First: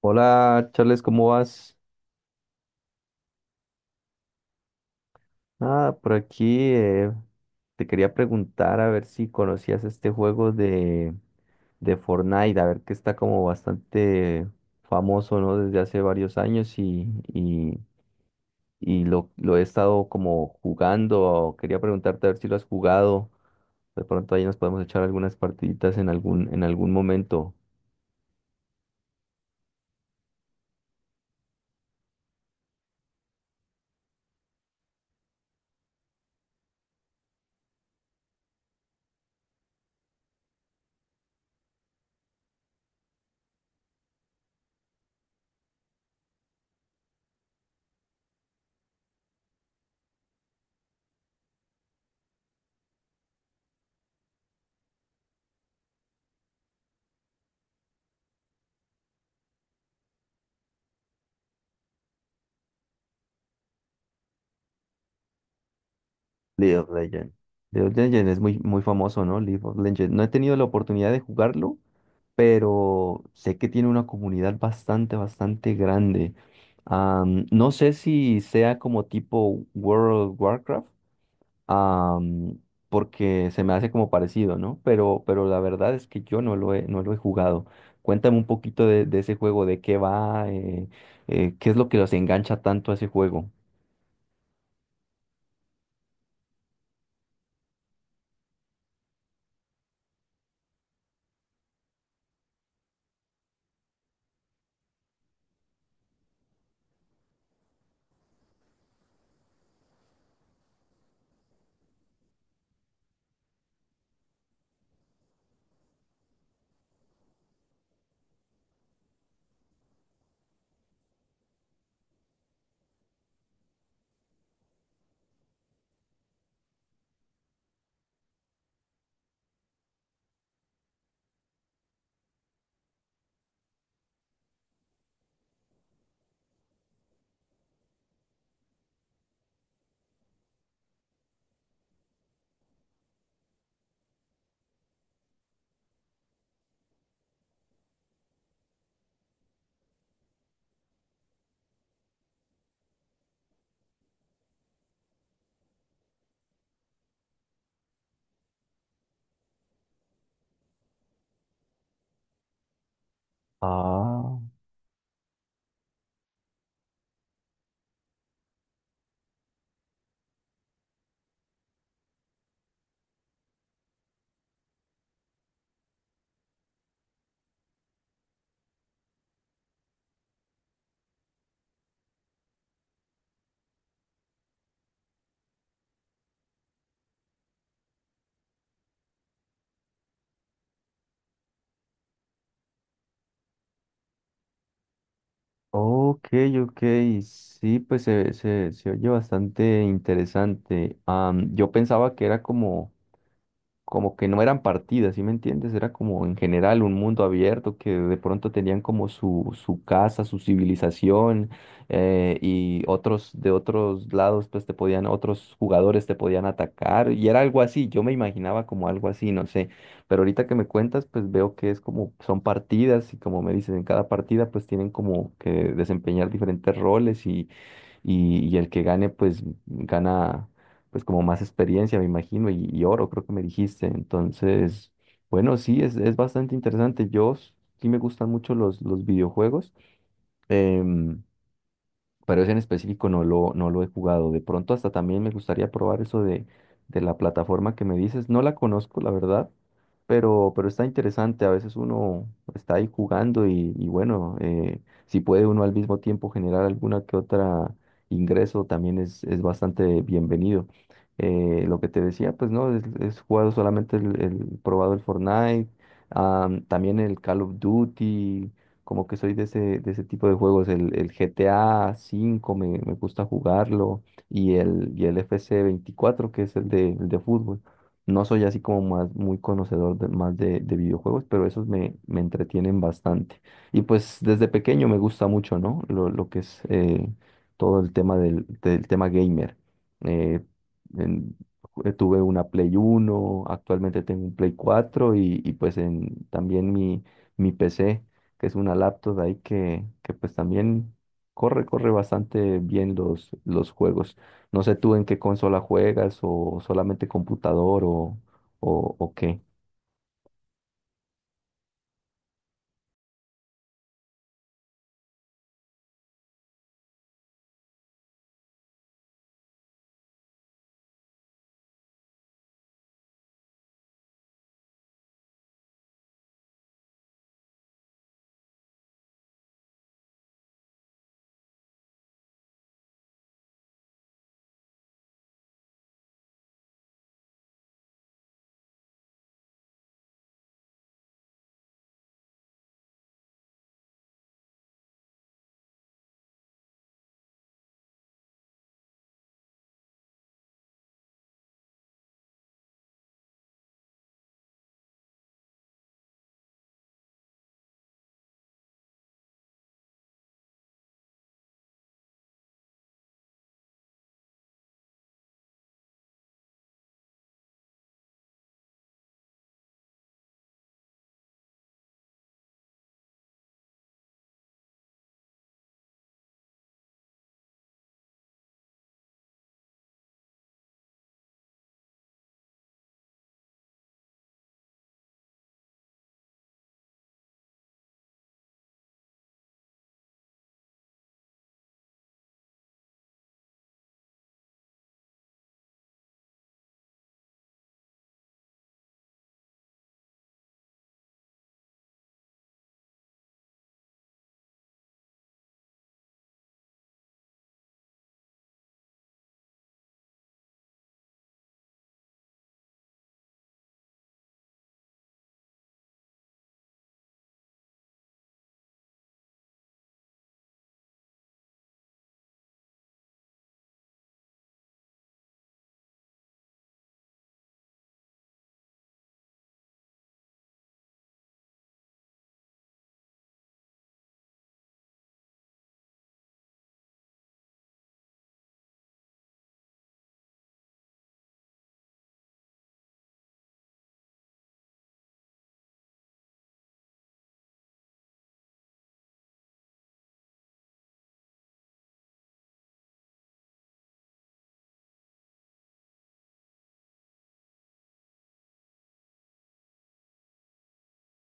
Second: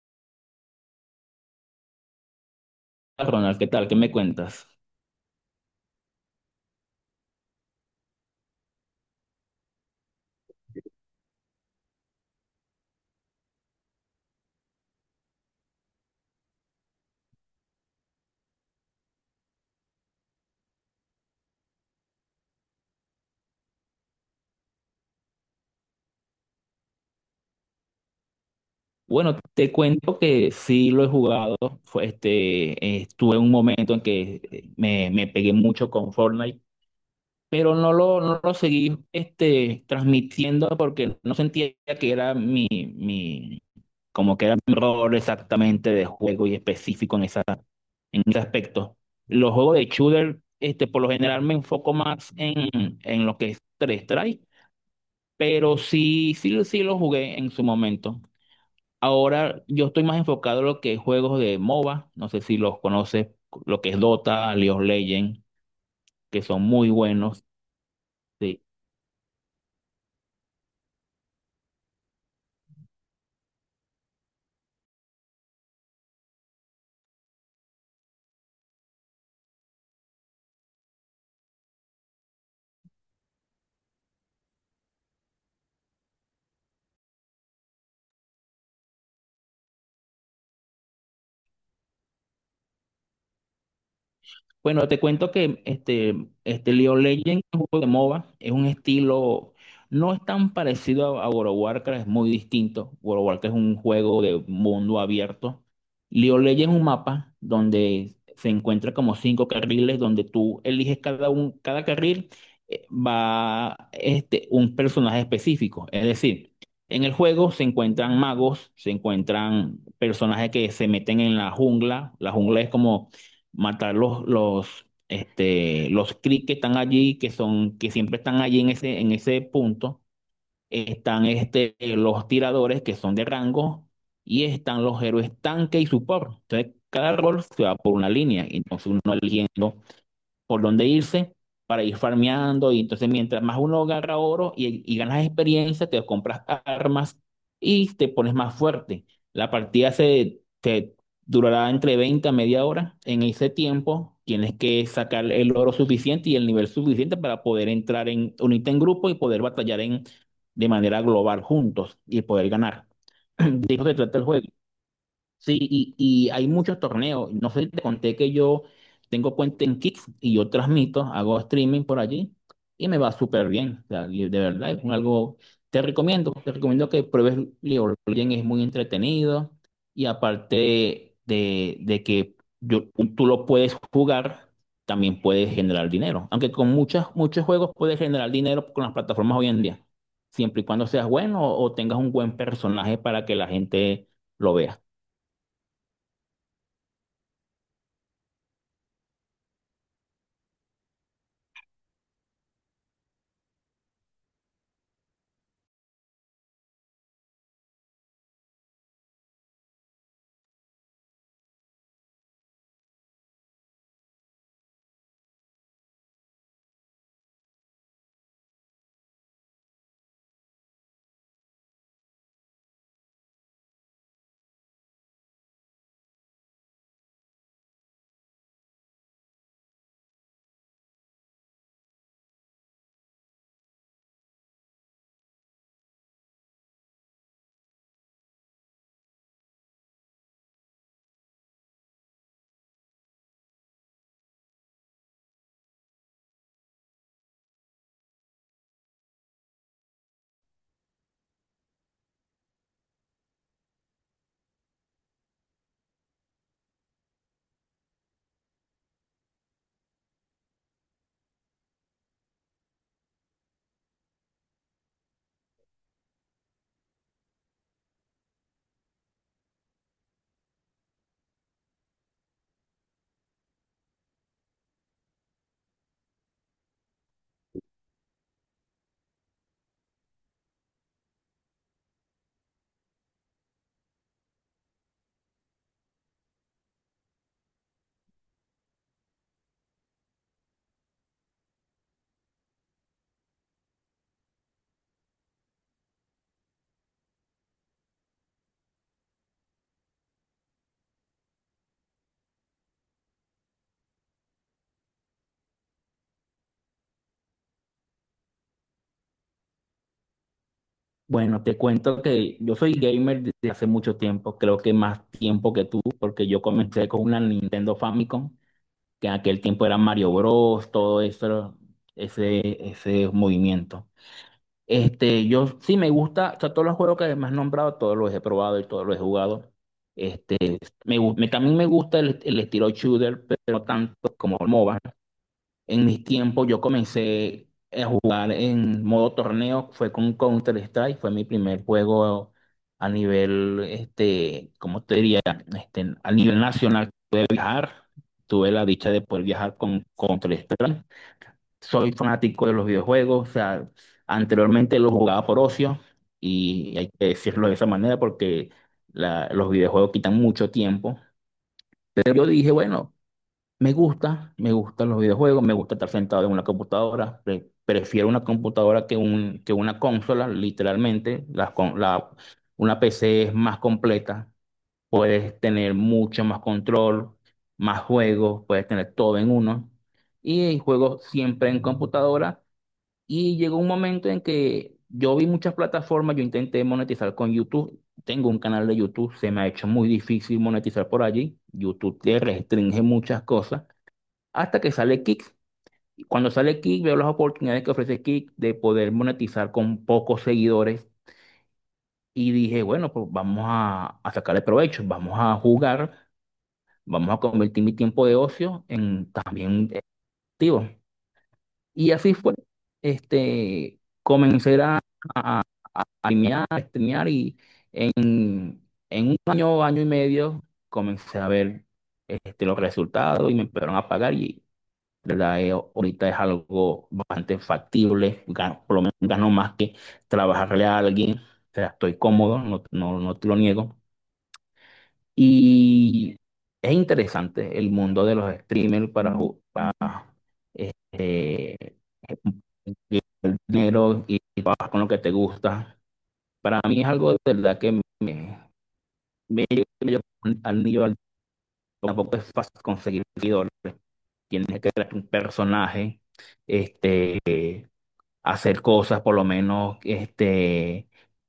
Hola, Charles, ¿cómo vas? Ronald, ¿qué tal? ¿Qué me cuentas? Ah, por aquí te quería preguntar a ver si conocías este juego de Fortnite, a ver que está como bastante famoso, ¿no? Desde hace varios años y, y lo he estado como jugando. Quería preguntarte a ver si lo has jugado. De pronto ahí nos podemos echar algunas partiditas en algún momento. Bueno, te cuento que sí lo he jugado. Fue, estuve en un momento en que me pegué mucho con Fortnite, pero no lo seguí, este, transmitiendo, porque no sentía que era mi, como que era mi rol exactamente de juego y específico en en ese aspecto. Los juegos de shooter, este, por lo general me enfoco más en lo que es 3 strike, pero sí lo jugué en su momento. Ahora yo estoy más enfocado en lo que es juegos de MOBA, no sé si los conoces, lo que es Dota, League of Legends, que son League of muy Legends. buenos. League of Legends es muy, Sí. muy famoso, ¿no? League of Legends. No he tenido la oportunidad de jugarlo pero sé que tiene una comunidad bastante, bastante grande. No sé si sea como tipo World of Warcraft, am, porque se me hace como parecido, ¿no? Pero la verdad es que yo no lo he jugado. Cuéntame un poquito de ese juego, de qué va, qué es lo que los engancha tanto a ese juego. Bueno, te cuento que este League of Legends es un juego de MOBA, es un estilo, no es tan parecido a World of Warcraft, es muy distinto. World of Warcraft es un juego de mundo abierto. League of Legends es un mapa donde se encuentra como cinco carriles, donde tú eliges cada carril, un personaje específico. Es decir, en el juego se encuentran magos, se encuentran personajes que se meten en la jungla. La jungla es como matar los Kree que están allí, que son, que siempre están allí en en ese punto. Están, este, los tiradores que son de rango, y están los héroes tanque y support. Entonces, cada rol se va por una línea. Entonces, uno va eligiendo por dónde irse para ir farmeando. Y entonces, mientras más uno agarra oro y ganas experiencia, te compras armas y te pones más fuerte. La partida se te durará entre 20 a media hora. En ese tiempo, tienes que sacar el oro suficiente y el nivel suficiente para poder entrar en unirte en grupo y poder batallar en, de manera global juntos y poder ganar. De eso se trata el Ah, juego. Sí, y hay muchos torneos. No sé si te conté que yo tengo cuenta en Kick y yo transmito, hago streaming por allí y me va súper bien. O sea, y de verdad, es un algo. Te recomiendo que pruebes League of Legends, es muy entretenido, y aparte de que yo- tú lo puedes jugar, también puedes generar dinero. Aunque con muchos juegos puedes generar dinero con las plataformas hoy en día, siempre y cuando seas bueno o tengas un buen personaje para que la gente lo vea. ok, ok, sí, pues se oye bastante interesante. Yo pensaba que era como que no eran partidas, ¿sí me entiendes? Era como en general un mundo abierto que de pronto tenían como su casa, su civilización, y otros de otros lados pues otros jugadores te podían atacar y era algo así, yo me imaginaba como algo así, no sé, pero ahorita que me cuentas pues veo que es como son partidas y como me dices, en cada partida pues tienen como que desempeñar diferentes roles y el que gane, pues gana, pues como más experiencia, me imagino, y oro, creo que me dijiste. Entonces, bueno, sí, es bastante interesante. Yo sí me gustan mucho los videojuegos. Em, pero ese en específico no lo he jugado. De pronto hasta también me gustaría probar eso de la plataforma que me dices. No la conozco, la verdad, pero está interesante. A veces uno está ahí jugando y bueno, si puede uno al mismo tiempo generar alguna que otra ingreso, también es bastante bienvenido. Lo que te decía, pues no, es jugado solamente probado el Fortnite, ah, también el Call of Duty como que soy de ese tipo de juegos. El GTA 5 me gusta jugarlo y el FC 24 que es el de fútbol. No soy así como más muy conocedor más de videojuegos, pero esos me entretienen bastante. Y pues desde pequeño me gusta mucho, ¿no? Lo que es todo el tema del tema gamer. Eh, en- tuve una Play 1. Actualmente tengo un Play 4 y pues también mi PC que es una laptop ahí que pues también corre bastante bien los juegos. No sé tú en qué consola juegas o solamente computador o qué. Bueno, te cuento que yo soy gamer desde hace mucho tiempo, creo que más tiempo que tú, porque yo comencé con una Nintendo Famicom, que en aquel tiempo era Mario Bros, todo eso, ese movimiento. Este, yo sí me gusta, o sea, todos los juegos que me has nombrado, todos los he probado y todos los he jugado. Este, También me gusta el estilo shooter, pero no tanto como el MOBA. En mis tiempos yo comencé jugar en modo torneo fue con Counter Strike, fue mi primer juego a nivel, este, ¿cómo te diría? Este, a nivel nacional pude viajar, tuve la dicha de poder viajar con Counter Strike. Soy fanático de los videojuegos, o sea, anteriormente los jugaba por ocio, y hay que decirlo de esa manera porque los videojuegos quitan mucho tiempo. Pero yo dije, bueno, me gusta, me gustan los videojuegos, me gusta estar sentado en una computadora. Prefiero una computadora que una consola, literalmente. Una PC es más completa, puedes tener mucho más control, más juegos, puedes tener todo en uno. Y juego siempre en computadora. Y llegó un momento en que yo vi muchas plataformas, yo intenté monetizar con YouTube. Tengo un canal de YouTube, se me ha hecho muy difícil monetizar por allí. YouTube te restringe muchas cosas hasta que sale Kick. Y cuando sale Kick, veo las oportunidades que ofrece Kick de poder monetizar con pocos seguidores, y dije, bueno, pues vamos a sacarle provecho, vamos a jugar, vamos a convertir mi tiempo de ocio en también activo. Y así fue. Este, comencé a, a, a streamear, a streamear, y en, en un año, año y medio, comencé a ver, este, los resultados, y me empezaron a pagar y, ¿verdad? Ahorita es algo bastante factible, gano, por lo menos gano más que trabajarle a alguien, o sea, estoy cómodo, no te lo niego. Y es interesante el mundo de los streamers para, para, este, el dinero y trabajar con lo que te gusta. Para mí es algo de verdad que me lleva al niño, al, tampoco es fácil conseguir seguidores, tienes que crear un personaje. Este, hacer cosas, por lo menos, este,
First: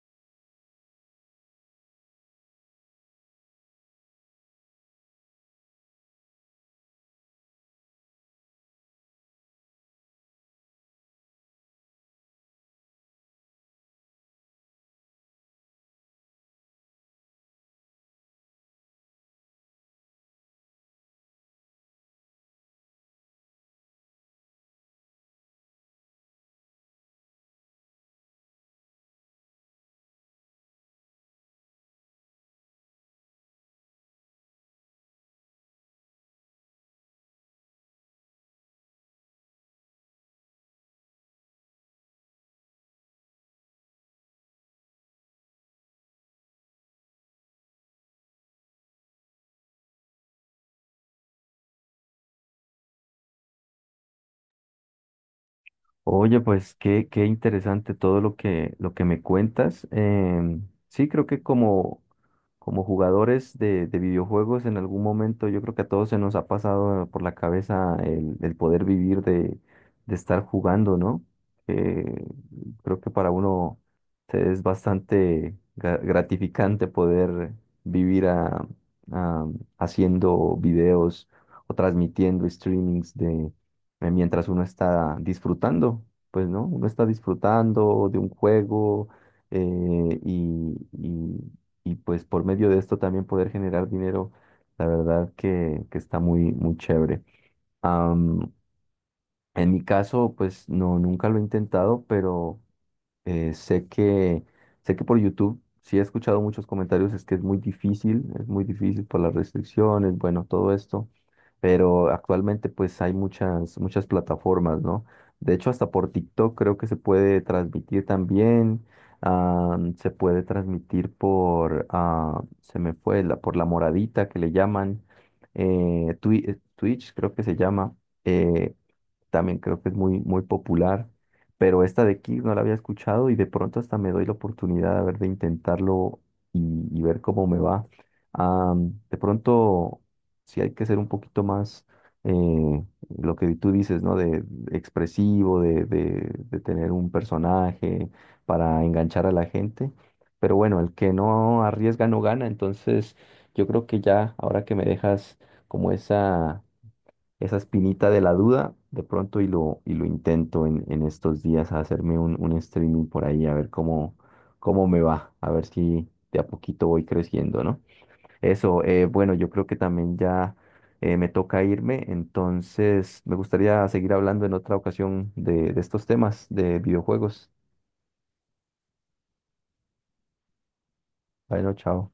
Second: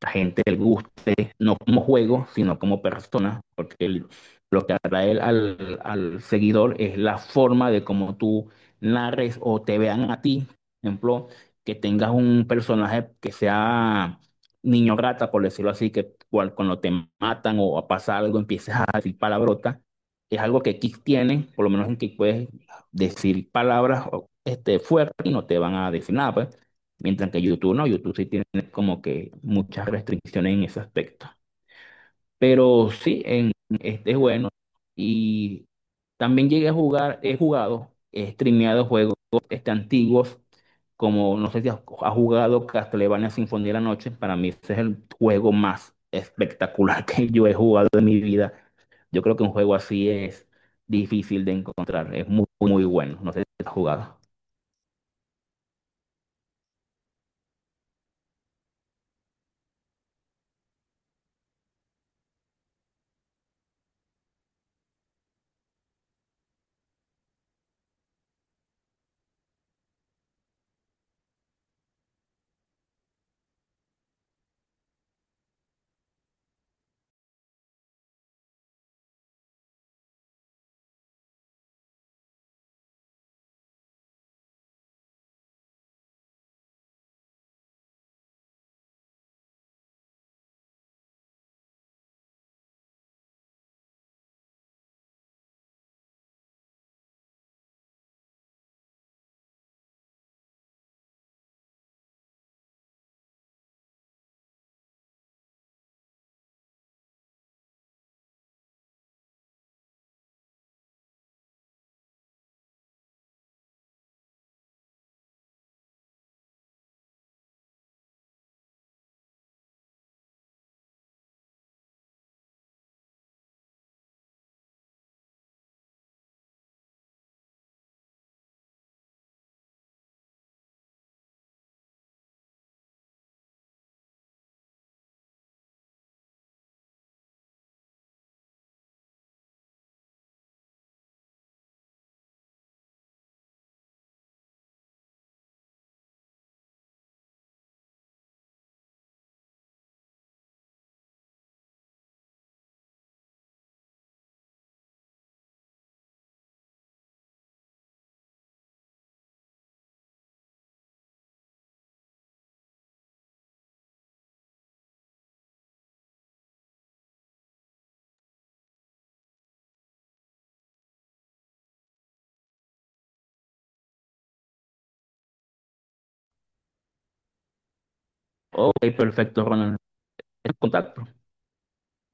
la gente le guste, no como juego, sino como persona, porque lo que atrae al seguidor es la forma de cómo tú narres o te vean a ti. Por ejemplo, que tengas un personaje que sea niño rata, por decirlo así, que cuando te matan o pasa algo empieces a decir palabrotas. Es algo que Kick tiene, por lo menos en que puedes decir palabras o, este, fuertes y no te van a decir nada, pues. Mientras que YouTube no, YouTube sí tiene como que muchas restricciones en ese aspecto. Pero sí, este es bueno. Y también llegué a jugar, he jugado, he streameado juegos, este, antiguos, como no sé si has jugado Castlevania Sinfonía de la Noche. Para mí ese es el juego más espectacular que yo he jugado en mi vida. Yo creo que un juego así es difícil de encontrar. Es muy, muy bueno. No sé si has jugado. Oye, pues qué interesante todo lo lo que me cuentas. Sí, creo que como jugadores de videojuegos, en algún momento yo creo que a todos se nos ha pasado por la cabeza el poder vivir de estar jugando, ¿no? Eh, creo que para uno es bastante gratificante poder vivir a- haciendo videos o transmitiendo streamings de mientras uno está disfrutando, pues, ¿no? Uno está disfrutando de un juego eh, y, y pues por medio de esto también poder generar dinero, la verdad que está muy, muy chévere. Am, en mi caso, pues no, nunca lo he intentado, pero eh, sé que, sé que por YouTube sí he escuchado muchos comentarios, es que es muy difícil por las restricciones, bueno, todo esto, pero actualmente pues hay muchas, muchas plataformas, ¿no? De hecho, hasta por TikTok creo que se puede transmitir también, se puede transmitir por, se me fue, la, por la moradita que le llaman, Twitch creo que se llama, eh, también creo que es muy, muy popular, pero esta de Kick no la había escuchado y de pronto hasta me doy la oportunidad a ver de intentarlo y, y ver cómo me va. Ah, de pronto, sí hay que ser un poquito más, eh, lo que tú dices, ¿no? De expresivo, de tener un personaje para enganchar a la gente. Pero bueno, el que no arriesga no gana, entonces yo creo que ya ahora que me dejas como esa espinita de la duda de pronto y lo intento en estos días a hacerme un streaming por ahí, a ver cómo me va, a ver si de a poquito voy creciendo, ¿no? Eso, bueno, yo creo que también ya me toca irme, entonces me gustaría seguir hablando en otra ocasión de estos temas de videojuegos. Ok, perfecto, Ronald. En contacto. Bueno, chao.